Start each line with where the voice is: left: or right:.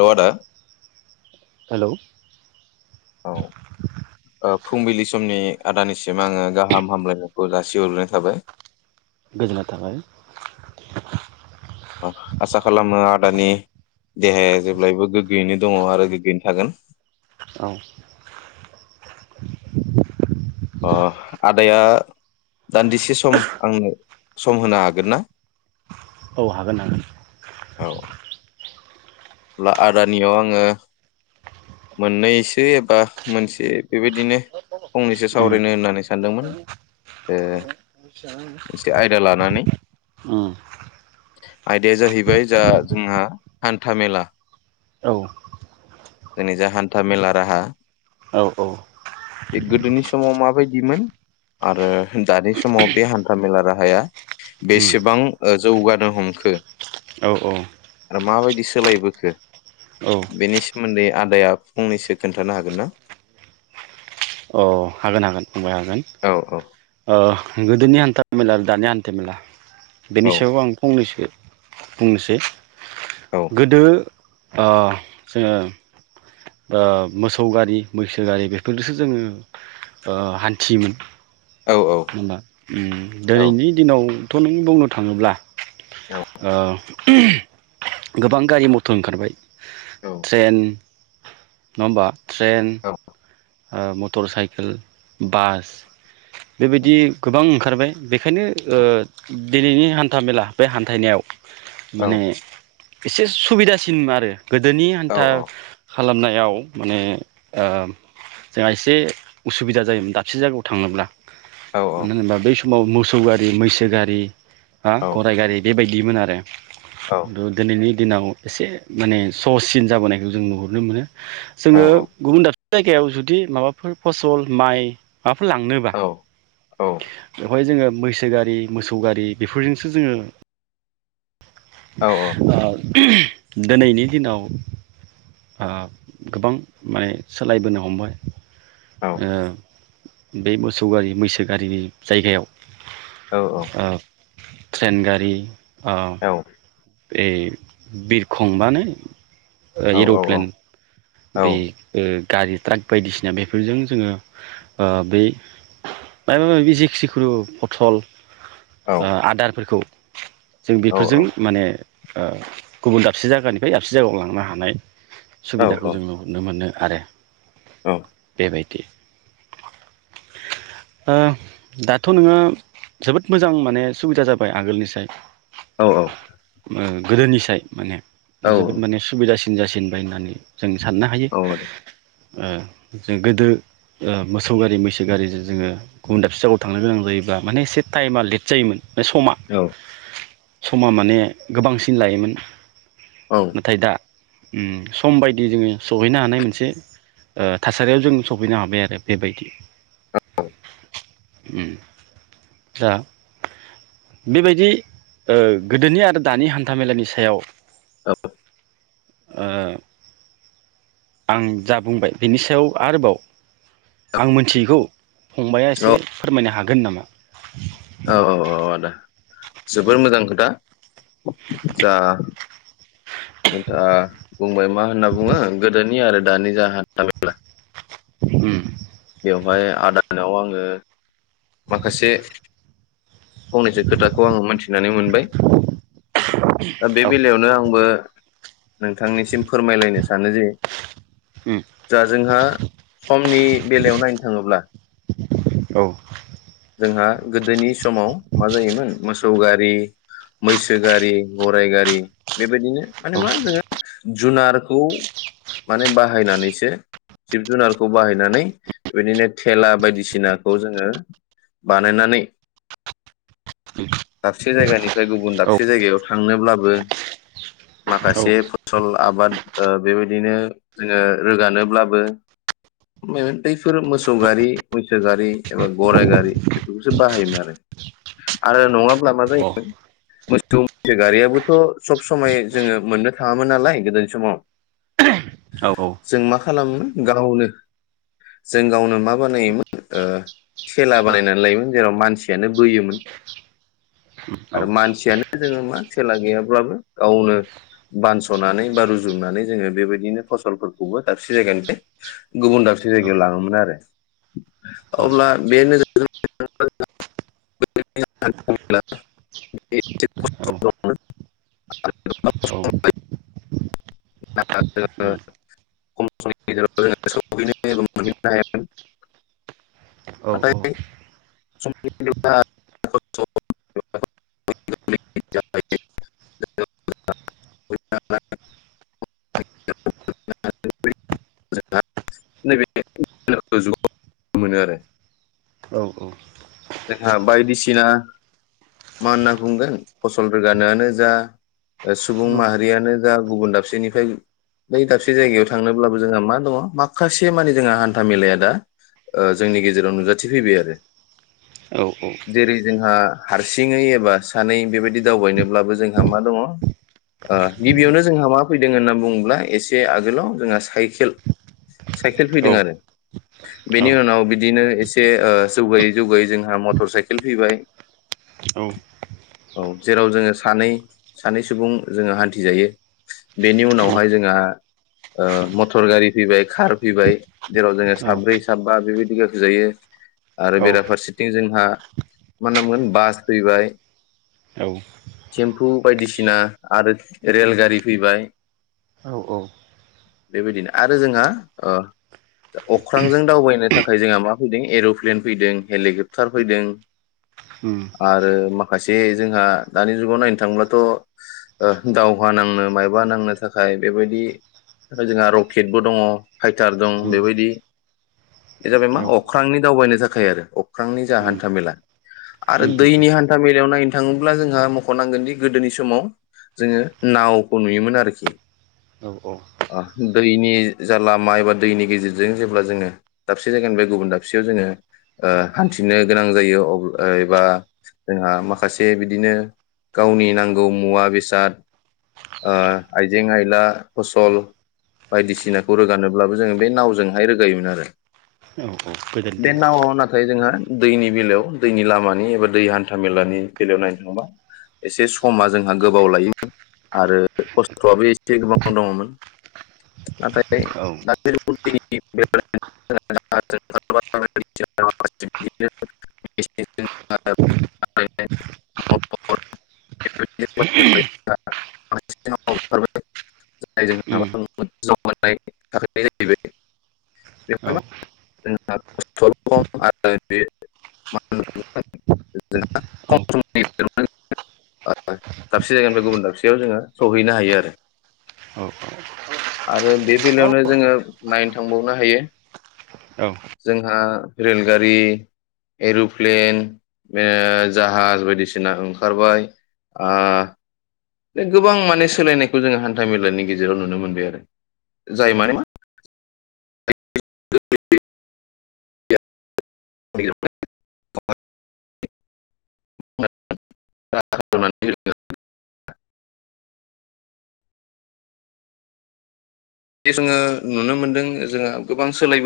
left: अ आदा
right: [unintelligible]
left: औ ओ फुंबिलि समनि आदानिसिम आङो गाहाम हामलायनायखौ जासिहरग्रोनाय थाबाय।
right: गोजोननाय थाबाय।
left: अ आसा खालामो आदानि देहाया जेब्लायबो गोग्गोयैनो दङ आरो गोग्गोयैनो थागोन।
right: औ
left: अह आदाया दान्दिसे सम आंनो सम होनो हागोन ना?
right: औ हागोन हागोन
left: औ अब्ला आदानियाव आङो मोननैसो एबा मोनसे बेबायदिनो फंनैसो
right: उम
left: सावरायनो होननानै सानदोंमोन ओ मोनसे आयदा लानानै
right: उम
left: आयदाया जाहैबाय जा जोंहा हान्था मेला।
right: औ
left: जोंनि जा हान्था मेला राहा
right: औ औ
left: बे गोदोनि समाव माबायदिमोन आरो दानि समाव बे हान्थामेला राहाया
right: उम
left: बेसेबां ओ जौगानो हमखो
right: औ औ
left: आरो माबायदि सोलायबोखो
right: औ
left: बेनि सोमोन्दै आदाया फंनैसो खोन्थानो हागोन ना? [inaudible]
right: नागोन बाय हागोन
left: औ
right: अह गोदोनि हान्था मेला दानि हान्था मेला। बेनि
left: औ
right: सायाव आं फंनैसो बुंनोसै
left: औ
right: गोदो अह जोङो अ मोसौ गारि मैसो गारि बेफोरदोसो जोङो अ हान्थियोमोन।
left: औ
right: होमबा उम
left: औ
right: दिनैनि दिनाव नों बुंनो थाङोब्ला ओ गोबां गारि मथर ओंखारबाय।
left: औ
right: ट्रेन नङा ओमबा। ट्रेन ओ मटर साइकेल बास बेबायदि गोबां खारबाय बे खायनो ओ दिनैनि हान्थामेला बे हान्थाइनायाव
left: औ
right: माने एसे सुबिदासिन आरो। गोदोनि
left: औ
right: हान्था
left: औ
right: खालामनायाव माने ओ। जोंहा एसे उसुबिदा जायोमोन दाबसे जायगायाव थाङोब्ला। मानो होनोबा बै समाव मोसौ खौ गारि मैसो गारि हा गराय गारि बेबायदिमोन आरो। द दोनैनि दिनाव एसे माने सहससिन जाबोनायखौ जों नुहुरनो मोनो। जोङो गुबुन दा जायगायाव जुदि माबाफोर फसल माइ माबाफोर लांनोबा बेवहाय जोङो मैसो गारि मोसौ गारि बेफोरजोंसो जोङो अ। दिनैनि दिनाव ओ गोबां माने सोलायबोनो हमबाय। ओ बे मोसौ गारि मैसो गारिनि जायगायाव।
left: औ औ।
right: ओ ट्रेन गारि। ओ ए बिरखंबानो ओ एरप्लेन बे ओ ओ गारि ट्राक बायदिसिना बेफोरजों जोङो ओ बै मायबा मायबि जेखि जेखुनु पथल ओ आदारफोरखौ जों बेफोरजों माने ओ गुबुन दाबसे जायगानिफ्राय दाबसे जायगायाव लांनो हानाय सुबिदा खौ जोङो नुहुरनो मोनो आरो
left: औ
right: बायदि ओ दाथ नोङो जोबोद मोजां माने सुबिदा जाबाय आगोलनिसाय
left: औ औ
right: ओ गोदोनिसाय माने जोबोद माने सुबिदासि जासिनबाय होननानै जों साननो हायो ओ जों गोदो ओ मोसौ गारि मैसो गारिजों जोङो गुबुन दाबसे जगायाव थांनो गोनां जायोबा माने एसे टायेमा लेट जायोमोन माने समा
left: औ
right: समा माने गोबांसिन लायोमोन
left: औ
right: नाथाय दा उम सम बाय दि जोङो सहैनो हानाय मोनसे ओ थासारियाव जों सफैनो हाबाय आरो बेबायदि उम दा बेबायदि ओ गोदोनि आरो दानि हान्थामेलानि सायाव
left: औ
right: ओ आं जा बुंबाय बिनि सायाव आरोबाव आं मिथियैखौ फंबाया
left: औ
right: एसे फोरमायनो हागो गोन नामा [unintelligible]
left: औ औ औ आदा जोबोर मोजां खोथा जा नोंथाङा बुंबाय मा होनना बुङो गोदोनि आरो दानि जा हान्था मेला
right: होम
left: बेवहाय आदानाव आङो माखासे फंनैसो खोथाखौ आं मोनथिनानै मोनबाय। दा बे
right: औ
left: बेलायावनो आंबो नोंथांनिसिम फोरमायलायनो सानो जे
right: उम
left: जा जोंहा समनि बेलायाव नायनो थाङोब्ला
right: औ
left: जोंहा गोदोनि समाव मा जायोमोन मोसौ गा रि, मैसो गारि, गाराइ गारि बेबायदिनो माने मा
right: औ
left: जोङो जुनारखौ माने बाहायनानैसो जिब जुनारखौ बाहायनानै बेबायदिनो थेला बायदिसिनाखौ जोङो बानायनानै दाबसे जायगानिफ्राय गुबुन दाबसे जायगायाव थांनोब्लाबो [inaudible]
right: औ
left: माखासे फसल आबाद ओ बेबायदिनो जोङो रोगानोब्लाबो मे बैफोर मोसौ गारि मैसो गारि एबा गराइ गारि बेफोरखौसो बाहायोमोन आरो आरो नङाब्ला मा
right: औ
left: जायोमोन मोसौ मैसो गारियाबोथ' सब समाय जोङो मोननो थाङामोन नालाय गोदोनि समाव
right: औ औ।
left: जों मा खालामो गावनो जों गावनो मा बानायोमोन ओ थेला बानायनानै लायोमोन जेराव मानसियानो बोयोमोन आरो मानसियानो जोङो मा थेला गैयाब्लाबो गावनो बानस'नानै बा रुजुननानै जोङो बेबायदिनो फसलफोरखौबो दाबसे जायगानिफ्राय गुबुन दाबसे जायगायाव लाङोमोन आरो अब्ला बे [unintelligible]
right: औ औ
left: [unintelligible] [unintelligible] मोनो आरो।
right: औ उम
left: जोंहा बायदिसिना मा होनना बुंगोन फसल रोगानोआ नो जा सुबुं माहारियानो जा गुबुन दाबसेनिफ्राय बै दाबसे जायगायाव थांनोब्लाबो जोंहा मा दङ। माखासे मानि जोंहा हान्था मेलाया दा ओ जोंनि गेजेराव नुजाथिफैबाय आरो। जेरै जोंहा हारसिङै एबा सानै बेबायदि दावबायनोब्लाबो जोंहा मा दङ' ओ गिबियावनो जोंहा मा फैदों होनना बुङोब्ला एसे आगोलाव जोंहा साइकेल साइकेल फैदों आरो बेनि उनाव बिदिनो एसे ओ जौगायो जौगायै जोंहा मटर साइकेल फैबाय औ जेराव जोङो सानै सानै सुबुं जोङो हान्थि जायो। बेनि उनावहाय जोंहा ओ मथर गारि फैबाय कार फैबाय जेराव जोङो साब्रै साबा बेबायदि गाखो जायो आरो बेराफा फारसेथिं जोंहा मा होनना बुंगोन बास फैबाय थेम्फु बायदिसिना आरो रेलगारि फैबाय बेबायदिनो आरो जोंहा ओ अख्रांजों दावबायनो थाखाय जोंहा मा फैदों एर'प्लेन फैदों। हेलिकप्टार फैदों आरो माखासे जोंहा दानि जुगाव नायनो थाङोब्लाथ' दावहा नांनो मायबा नांनो थाखाय बेबायदि जोंहा रकेटबो दङ' फाइटार दं
right: उम
left: बेबायदि बे जाबाय मा
right: औ
left: अख्रांनि दावबायनो थाखाय आरो। अख्रांनि जा
right: उम
left: हान्था मेला आरो
right: उम उम
left: दैनि हान्था मेलायाव नायनो थाङोब्ला जोंहा मख'नांगोनदि गोदोनि समाव जोङो नावखौ नुयोमोन आरोखि।
right: औ
left: ओ दैनि जालामा एबा दैनि गेजेरजों जेब्ला जोङो दाबसे जायगानिफ्राय गुबुन दाबसेयाव जोङो ओ हान्थिनो गोनां जायो अब एबा जोंहा माखासे बिदिनो गावनि नांगौ मुवा बेसाद ओ आयजें आयला फसल बायदिसिनाखौ रोगानोब्लाबो जोङो बे नावजोंहाय रोगायोमोन आरो।
right: औ औ गोदोनि
left: बे
right: दिनाव।
left: नावआव नाथाय जोंहा दैनि बेलायाव दैनि लामानि एबा दै हान्था मेलानि बेलायाव नायनो थाङोबा एसे समा जोंहा गोबाव लायोमोन आरो खस्थ'आबो एसे गोबां दङ'मोन नाथाय
right: औ
left: [unintelligible]
right: उम औ
left: [unintelligible] खम आरो [unintelligible]
right: औ
left: दाबसे जायगानिफ्राय गुबुन दाबसेयाव जोङो सहैनो हायो आरो।
right: औ
left: आरो बे बेलायावनो जोङो नायनो थांबावनो हायो
right: औ
left: जोंहा रेलगारि एरुप्लेन बे जाहाज बायदिसिना ओंखारबाय। ओ बे गोबां माने सोलायनायखौ जोङो हान्था मेलानि गेजेराव नुनो मोनबाय आरो जाय माने मा [unintelligible] [unintelligible] दि जोङो नुनो मोनदों जोंहा गोबां सोलायबो